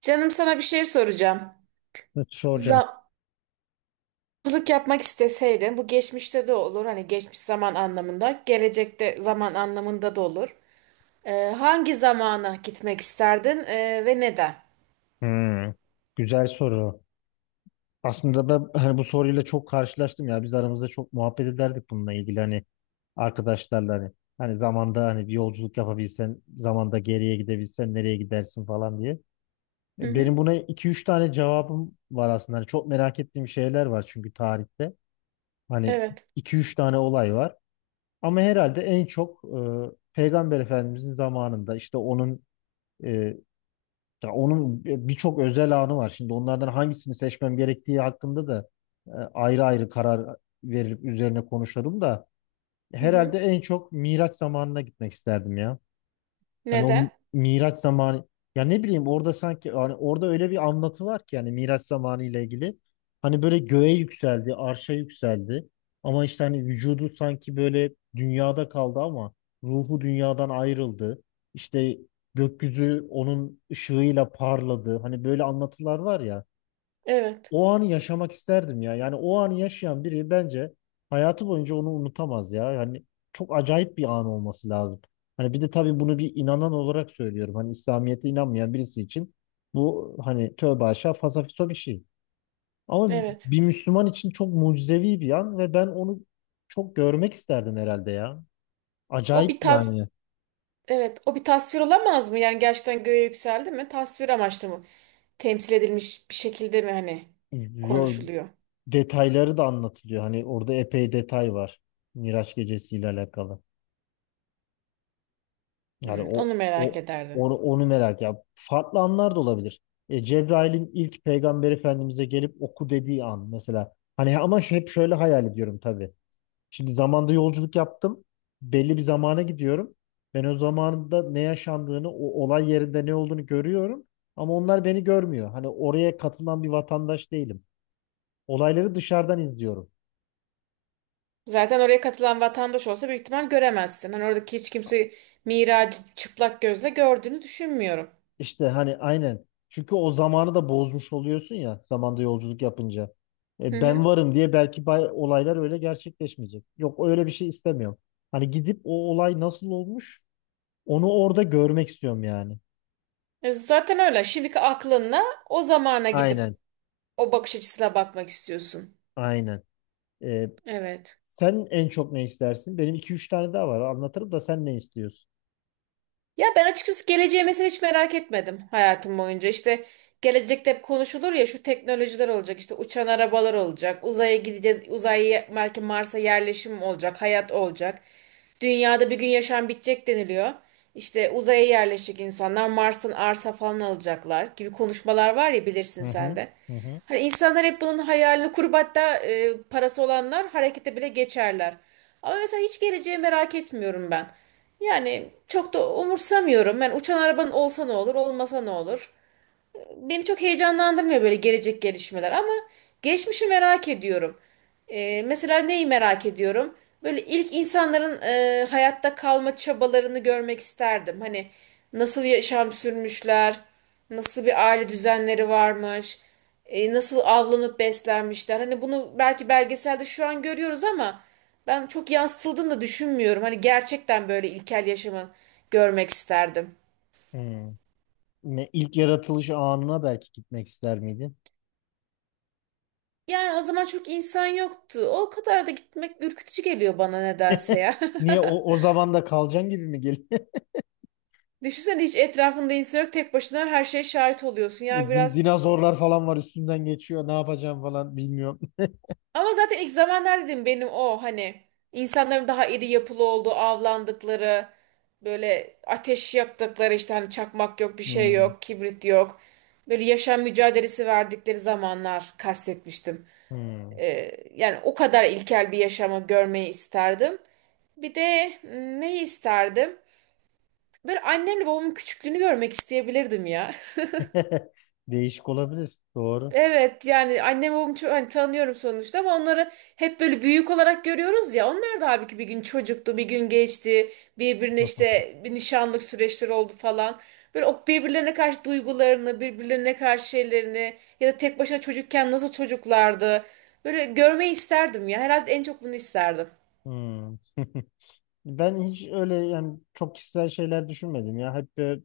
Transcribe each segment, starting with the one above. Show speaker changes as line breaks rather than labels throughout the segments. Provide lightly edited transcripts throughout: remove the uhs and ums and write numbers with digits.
Canım sana bir şey soracağım.
Ne soracağım?
Zamcılık yapmak isteseydin, bu geçmişte de olur, hani geçmiş zaman anlamında, gelecekte zaman anlamında da olur. Ee, hangi zamana gitmek isterdin ve neden?
Hmm, güzel soru. Aslında ben hani bu soruyla çok karşılaştım ya. Biz aramızda çok muhabbet ederdik bununla ilgili hani arkadaşlarla hani. Hani zamanda hani bir yolculuk yapabilsen, zamanda geriye gidebilsen nereye gidersin falan diye.
Hı hı.
Benim buna iki üç tane cevabım var aslında. Hani çok merak ettiğim şeyler var çünkü tarihte. Hani
Evet.
iki üç tane olay var. Ama herhalde en çok Peygamber Efendimizin zamanında işte onun e, ya onun birçok özel anı var. Şimdi onlardan hangisini seçmem gerektiği hakkında da ayrı ayrı karar verip üzerine konuşalım da
Hı
herhalde
hı.
en çok Miraç zamanına gitmek isterdim ya. Hani
Neden?
Miraç zamanı ya ne bileyim orada sanki hani orada öyle bir anlatı var ki yani Miraç zamanı ile ilgili. Hani böyle göğe yükseldi, arşa yükseldi. Ama işte hani vücudu sanki böyle dünyada kaldı ama ruhu dünyadan ayrıldı. İşte gökyüzü onun ışığıyla parladı. Hani böyle anlatılar var ya
Evet.
o anı yaşamak isterdim ya. Yani o anı yaşayan biri bence hayatı boyunca onu unutamaz ya. Yani çok acayip bir an olması lazım. Hani bir de tabii bunu bir inanan olarak söylüyorum. Hani İslamiyet'e inanmayan birisi için bu hani tövbe aşağı fasafiso bir şey. Ama
Evet.
bir Müslüman için çok mucizevi bir an ve ben onu çok görmek isterdim herhalde ya.
O
Acayip
bir tas,
yani.
evet, o bir tasvir olamaz mı? Yani gerçekten göğe yükseldi mi? Tasvir amaçlı mı? Temsil edilmiş bir şekilde mi hani
Yo,
konuşuluyor?
detayları da anlatılıyor. Hani orada epey detay var. Miraç gecesiyle alakalı. Yani
Hı,
o,
onu merak
o
ederdim.
onu merak ya. Farklı anlar da olabilir. Cebrail'in ilk Peygamber Efendimiz'e gelip oku dediği an mesela. Hani ama şu- hep şöyle hayal ediyorum tabii. Şimdi zamanda yolculuk yaptım. Belli bir zamana gidiyorum. Ben o zamanda ne yaşandığını, o olay yerinde ne olduğunu görüyorum. Ama onlar beni görmüyor. Hani oraya katılan bir vatandaş değilim. Olayları dışarıdan izliyorum.
Zaten oraya katılan vatandaş olsa büyük ihtimal göremezsin. Hani oradaki hiç kimse Miraç'ı çıplak gözle gördüğünü düşünmüyorum.
İşte hani aynen. Çünkü o zamanı da bozmuş oluyorsun ya zamanda yolculuk yapınca.
Hı
Ben
hı.
varım diye belki bay- olaylar öyle gerçekleşmeyecek. Yok öyle bir şey istemiyorum. Hani gidip o olay nasıl olmuş onu orada görmek istiyorum yani.
E zaten öyle. Şimdiki aklınla o zamana gidip
Aynen.
o bakış açısına bakmak istiyorsun.
Aynen. E,
Evet.
sen en çok ne istersin? Benim iki üç tane daha var. Anlatırım da sen ne istiyorsun?
Ya ben açıkçası geleceği mesela hiç merak etmedim hayatım boyunca. İşte gelecekte hep konuşulur ya şu teknolojiler olacak, işte uçan arabalar olacak, uzaya gideceğiz, uzaya belki Mars'a yerleşim olacak, hayat olacak. Dünyada bir gün yaşam bitecek deniliyor. İşte uzaya yerleşecek insanlar Mars'tan arsa falan alacaklar gibi konuşmalar var ya bilirsin
Hı
sen
hı.
de.
Hı hı.
Hani insanlar hep bunun hayalini kurup hatta parası olanlar harekete bile geçerler. Ama mesela hiç geleceği merak etmiyorum ben. Yani çok da umursamıyorum. Ben uçan arabanın olsa ne olur, olmasa ne olur beni çok heyecanlandırmıyor böyle gelecek gelişmeler ama geçmişi merak ediyorum. Mesela neyi merak ediyorum? Böyle ilk insanların hayatta kalma çabalarını görmek isterdim. Hani nasıl yaşam sürmüşler, nasıl bir aile düzenleri varmış, nasıl avlanıp beslenmişler. Hani bunu belki belgeselde şu an görüyoruz ama ben çok yansıtıldığını da düşünmüyorum. Hani gerçekten böyle ilkel yaşamı görmek isterdim.
Hmm. Ne, ilk yaratılış anına belki gitmek ister miydin?
Yani o zaman çok insan yoktu. O kadar da gitmek ürkütücü geliyor bana nedense ya.
Niye o zaman da kalacaksın gibi mi
Düşünsene hiç etrafında insan yok tek başına her şeye şahit oluyorsun. Yani biraz
Dinozorlar falan var üstünden geçiyor. Ne yapacağım falan bilmiyorum.
ama zaten ilk zamanlar dedim benim o hani insanların daha iri yapılı olduğu avlandıkları böyle ateş yaktıkları işte hani çakmak yok bir şey
Hmm,
yok kibrit yok. Böyle yaşam mücadelesi verdikleri zamanlar kastetmiştim.
hmm.
Yani o kadar ilkel bir yaşamı görmeyi isterdim. Bir de neyi isterdim? Böyle annemle babamın küçüklüğünü görmek isteyebilirdim ya.
Değişik olabilir. Doğru.
Evet yani annem babamı çok hani tanıyorum sonuçta ama onları hep böyle büyük olarak görüyoruz ya. Onlar da abi ki bir gün çocuktu, bir gün geçti. Birbirine işte bir nişanlık süreçleri oldu falan. Böyle o birbirlerine karşı duygularını, birbirlerine karşı şeylerini ya da tek başına çocukken nasıl çocuklardı. Böyle görmeyi isterdim ya. Herhalde en çok bunu isterdim.
Hmm. Ben hiç öyle yani çok kişisel şeyler düşünmedim ya.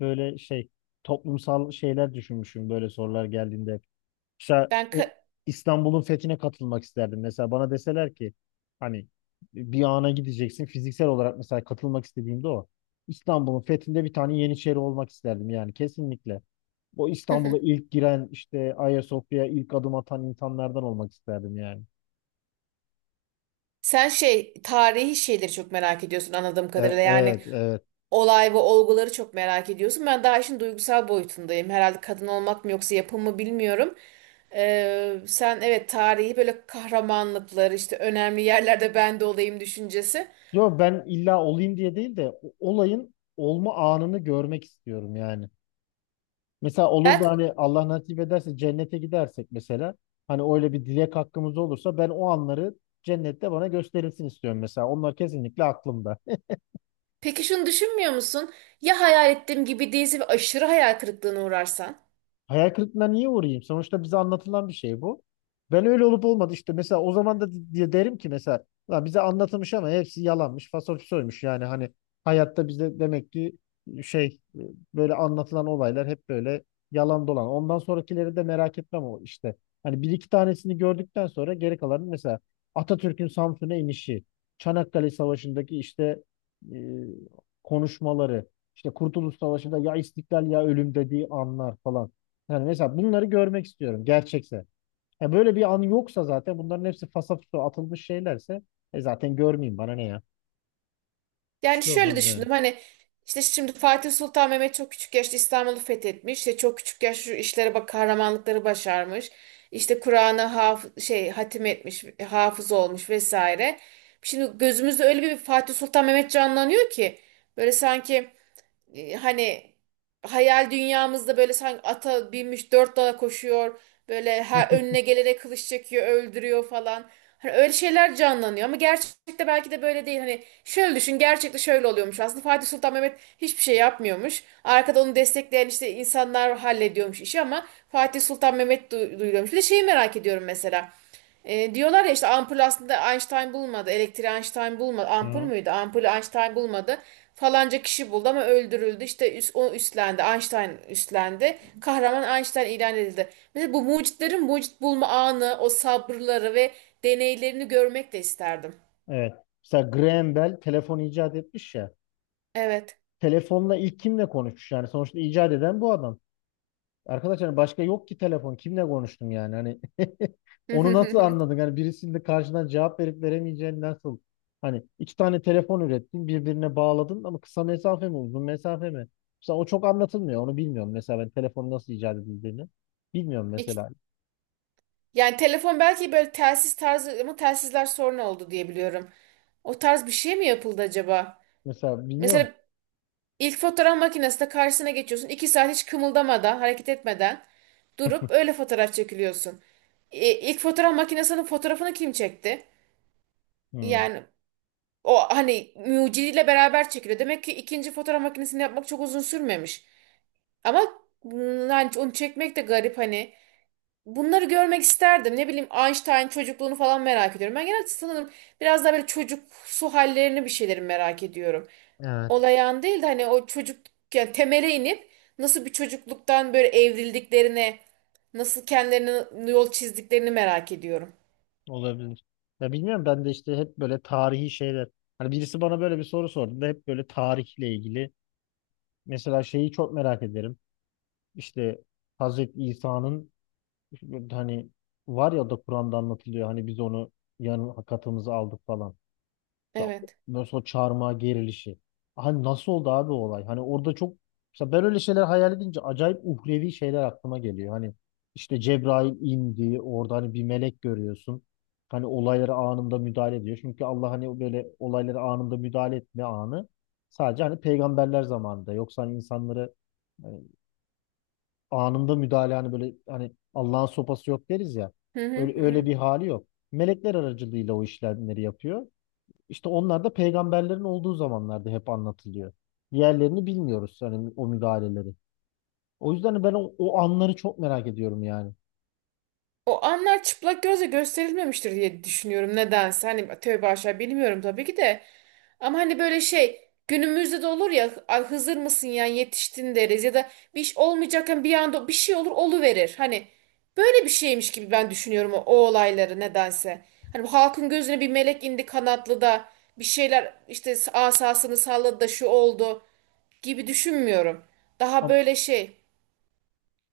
Böyle şey toplumsal şeyler düşünmüşüm böyle sorular geldiğinde. Mesela
Ben ka-
İstanbul'un fethine katılmak isterdim. Mesela bana deseler ki hani bir ana gideceksin fiziksel olarak mesela katılmak istediğimde o. İstanbul'un fethinde bir tane yeniçeri olmak isterdim yani kesinlikle. Bu İstanbul'a ilk giren işte Ayasofya'ya ilk adım atan insanlardan olmak isterdim yani.
sen şey tarihi şeyleri çok merak ediyorsun anladığım kadarıyla. Yani
Evet, evet.
olay ve olguları çok merak ediyorsun. Ben daha işin duygusal boyutundayım. Herhalde kadın olmak mı yoksa yapım mı bilmiyorum. Sen evet tarihi böyle kahramanlıklar işte önemli yerlerde ben de olayım düşüncesi.
Yo ben illa olayım diye değil de o- olayın olma anını görmek istiyorum yani. Mesela olur da
Belki,
hani Allah nasip ederse cennete gidersek mesela hani öyle bir dilek hakkımız olursa ben o anları cennette bana gösterilsin istiyorum mesela. Onlar kesinlikle aklımda.
peki şunu düşünmüyor musun? Ya hayal ettiğim gibi değilse ve aşırı hayal kırıklığına uğrarsan?
Hayal kırıklığına niye uğrayayım? Sonuçta bize anlatılan bir şey bu. Ben öyle olup olmadı işte mesela o zaman da di- diye derim ki mesela "Lan bize anlatılmış ama hepsi yalanmış, fasolfisoymuş yani hani hayatta bize demek ki e, şey e, böyle anlatılan olaylar hep böyle yalan dolan. Ondan sonrakileri de merak etmem o işte. Hani bir iki tanesini gördükten sonra geri kalanı mesela Atatürk'ün Samsun'a inişi, Çanakkale Savaşı'ndaki işte e, konuşmaları, işte Kurtuluş Savaşı'nda ya istiklal ya ölüm dediği anlar falan. Yani mesela bunları görmek istiyorum gerçekse. Ya böyle bir an yoksa zaten bunların hepsi fasafiso atılmış şeylerse e zaten görmeyeyim bana ne ya. Bir
Yani
şey
şöyle
olmaz yani.
düşündüm hani işte şimdi Fatih Sultan Mehmet çok küçük yaşta İstanbul'u fethetmiş. İşte çok küçük yaşta şu işlere bak kahramanlıkları başarmış. İşte Kur'an'ı haf şey hatim etmiş, hafız olmuş vesaire. Şimdi gözümüzde öyle bir Fatih Sultan Mehmet canlanıyor ki böyle sanki hani hayal dünyamızda böyle sanki ata binmiş dört dala koşuyor. Böyle her önüne gelene kılıç çekiyor, öldürüyor falan. Hani öyle şeyler canlanıyor ama gerçekte belki de böyle değil. Hani şöyle düşün, gerçekte şöyle oluyormuş. Aslında Fatih Sultan Mehmet hiçbir şey yapmıyormuş. Arkada onu destekleyen işte insanlar hallediyormuş işi ama Fatih Sultan Mehmet duyuluyormuş. Bir de şeyi merak ediyorum mesela. Diyorlar ya işte ampul aslında Einstein bulmadı. Elektriği Einstein bulmadı. Ampul
Hı.
müydü? Ampulü Einstein bulmadı. Falanca kişi buldu ama öldürüldü. O üstlendi. Einstein üstlendi. Kahraman Einstein ilan edildi. Mesela bu mucitlerin mucit bulma anı, o sabırları ve deneylerini görmek de isterdim.
Evet. Mesela Graham Bell telefon icat etmiş ya.
Evet.
Telefonla ilk kimle konuşmuş yani sonuçta icat eden bu adam. Arkadaşlar başka yok ki telefon. Kimle konuştun yani? Hani onu nasıl anladın? Hani birisinin de karşıdan cevap verip veremeyeceğini nasıl? Hani iki tane telefon ürettin, birbirine bağladın ama kısa mesafe mi, uzun mesafe mi? Mesela o çok anlatılmıyor. Onu bilmiyorum. Mesela ben telefonu nasıl icat edildiğini bilmiyorum
İki-
mesela.
Yani telefon belki böyle telsiz tarzı ama telsizler sorun oldu diye biliyorum. O tarz bir şey mi yapıldı acaba?
Mesela bilmiyorum.
Mesela İlk fotoğraf makinesinde karşısına geçiyorsun. İki saat hiç kımıldamadan, hareket etmeden durup öyle fotoğraf çekiliyorsun. İlk fotoğraf makinesinin fotoğrafını kim çekti?
Hmm.
Yani o hani mucidiyle beraber çekiliyor. Demek ki ikinci fotoğraf makinesini yapmak çok uzun sürmemiş. Ama yani onu çekmek de garip hani. Bunları görmek isterdim. Ne bileyim Einstein çocukluğunu falan merak ediyorum. Ben genelde sanırım biraz daha böyle çocuksu hallerini bir şeyleri merak ediyorum
Evet,
olayan değil de hani o çocuk yani temele inip nasıl bir çocukluktan böyle evrildiklerine, nasıl kendilerine yol çizdiklerini merak ediyorum.
olabilir. Ya bilmiyorum ben de işte hep böyle tarihi şeyler. Hani birisi bana böyle bir soru sordu da hep böyle tarihle ilgili. Mesela şeyi çok merak ederim. İşte Hazreti İsa'nın hani var ya da Kur'an'da anlatılıyor hani biz onu yanına katımızı aldık falan. Ya
Evet.
mesela o çarmıha gerilişi. Hani nasıl oldu abi o olay? Hani orada çok mesela ben öyle şeyler hayal edince acayip uhrevi şeyler aklıma geliyor. Hani işte Cebrail indi orada hani bir melek görüyorsun. Hani olaylara anında müdahale ediyor. Çünkü Allah hani böyle olaylara anında müdahale etme anı sadece hani peygamberler zamanında. Yoksa hani insanları e, anında müdahale hani böyle hani Allah'ın sopası yok deriz ya.
Hı hı
Öyle, öyle
hı.
bir hali yok. Melekler aracılığıyla o işlemleri yapıyor. İşte onlar da peygamberlerin olduğu zamanlarda hep anlatılıyor. Diğerlerini bilmiyoruz hani o müdahaleleri. O yüzden ben o anları çok merak ediyorum yani.
O anlar çıplak gözle gösterilmemiştir diye düşünüyorum nedense. Hani tövbe aşağı bilmiyorum tabii ki de. Ama hani böyle şey günümüzde de olur ya "Ay, Hızır mısın ya yetiştin" deriz ya da bir iş olmayacakken bir anda bir şey olur oluverir. Hani böyle bir şeymiş gibi ben düşünüyorum o olayları nedense. Hani bu halkın gözüne bir melek indi kanatlı da bir şeyler işte asasını salladı da şu oldu gibi düşünmüyorum. Daha
Ama,
böyle şey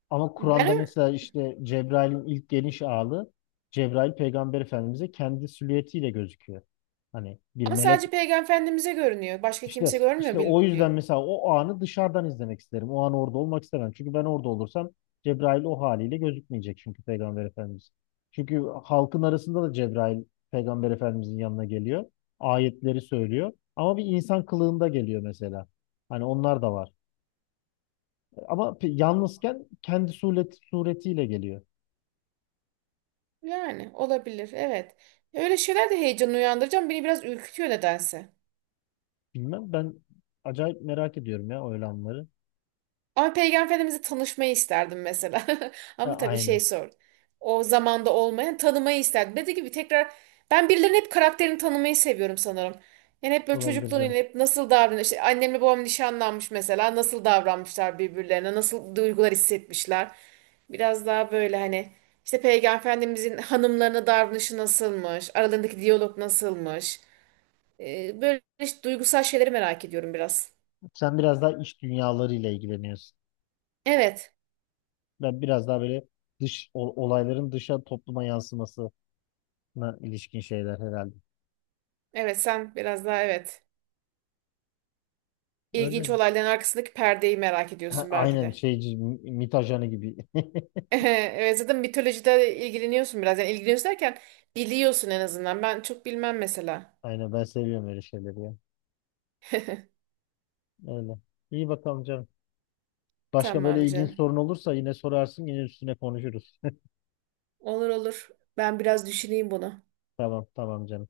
ama Kur'an'da
ben.
mesela işte Cebrail'in ilk geniş ağlı Cebrail Peygamber Efendimiz'e kendi silüetiyle gözüküyor. Hani bir
Ama
melek
sadece Peygamber Efendimiz'e görünüyor. Başka kimse
İşte
görmüyor
o
biliyor.
yüzden mesela o anı dışarıdan izlemek isterim. O an orada olmak istemem. Çünkü ben orada olursam Cebrail o haliyle gözükmeyecek çünkü Peygamber Efendimiz. Çünkü halkın arasında da Cebrail Peygamber Efendimizin yanına geliyor. Ayetleri söylüyor. Ama bir insan kılığında geliyor mesela. Hani onlar da var. Ama pe- yalnızken kendi suretiyle geliyor.
Yani olabilir. Evet. Öyle şeyler de heyecan uyandıracağım. Beni biraz ürkütüyor nedense.
Bilmem ben acayip merak ediyorum ya o olanları.
Ama Peygamber Efendimiz'i tanışmayı isterdim mesela. Ama tabii şey
Aynen.
sor. O zamanda olmayan tanımayı isterdim. Dediğim gibi tekrar ben birilerinin hep karakterini tanımayı seviyorum sanırım. Yani hep böyle
Olabilir
çocukluğunu
canım.
hep nasıl davranıyor. İşte annemle babam nişanlanmış mesela. Nasıl davranmışlar birbirlerine. Nasıl duygular hissetmişler. Biraz daha böyle hani işte Peygamber Efendimiz'in hanımlarına davranışı nasılmış. Aralarındaki diyalog nasılmış. Böyle işte duygusal şeyleri merak ediyorum biraz.
Sen biraz daha iç dünyalarıyla ilgileniyorsun.
Evet.
Ben biraz daha böyle dış olayların dışa topluma yansımasına ilişkin şeyler herhalde.
Evet sen biraz daha evet.
Öyle.
İlginç olayların arkasındaki perdeyi merak
Ha,
ediyorsun belki
aynen
de.
şeyci MİT ajanı gibi.
Evet zaten mitolojide ilgileniyorsun biraz. Yani ilgileniyorsun derken biliyorsun en azından. Ben çok bilmem mesela.
Aynen ben seviyorum öyle şeyleri ya. Öyle. İyi bakalım canım. Başka
Tamam
böyle ilginç
canım.
sorun olursa yine sorarsın yine üstüne konuşuruz.
Olur olur. Ben biraz düşüneyim bunu.
Tamam tamam canım.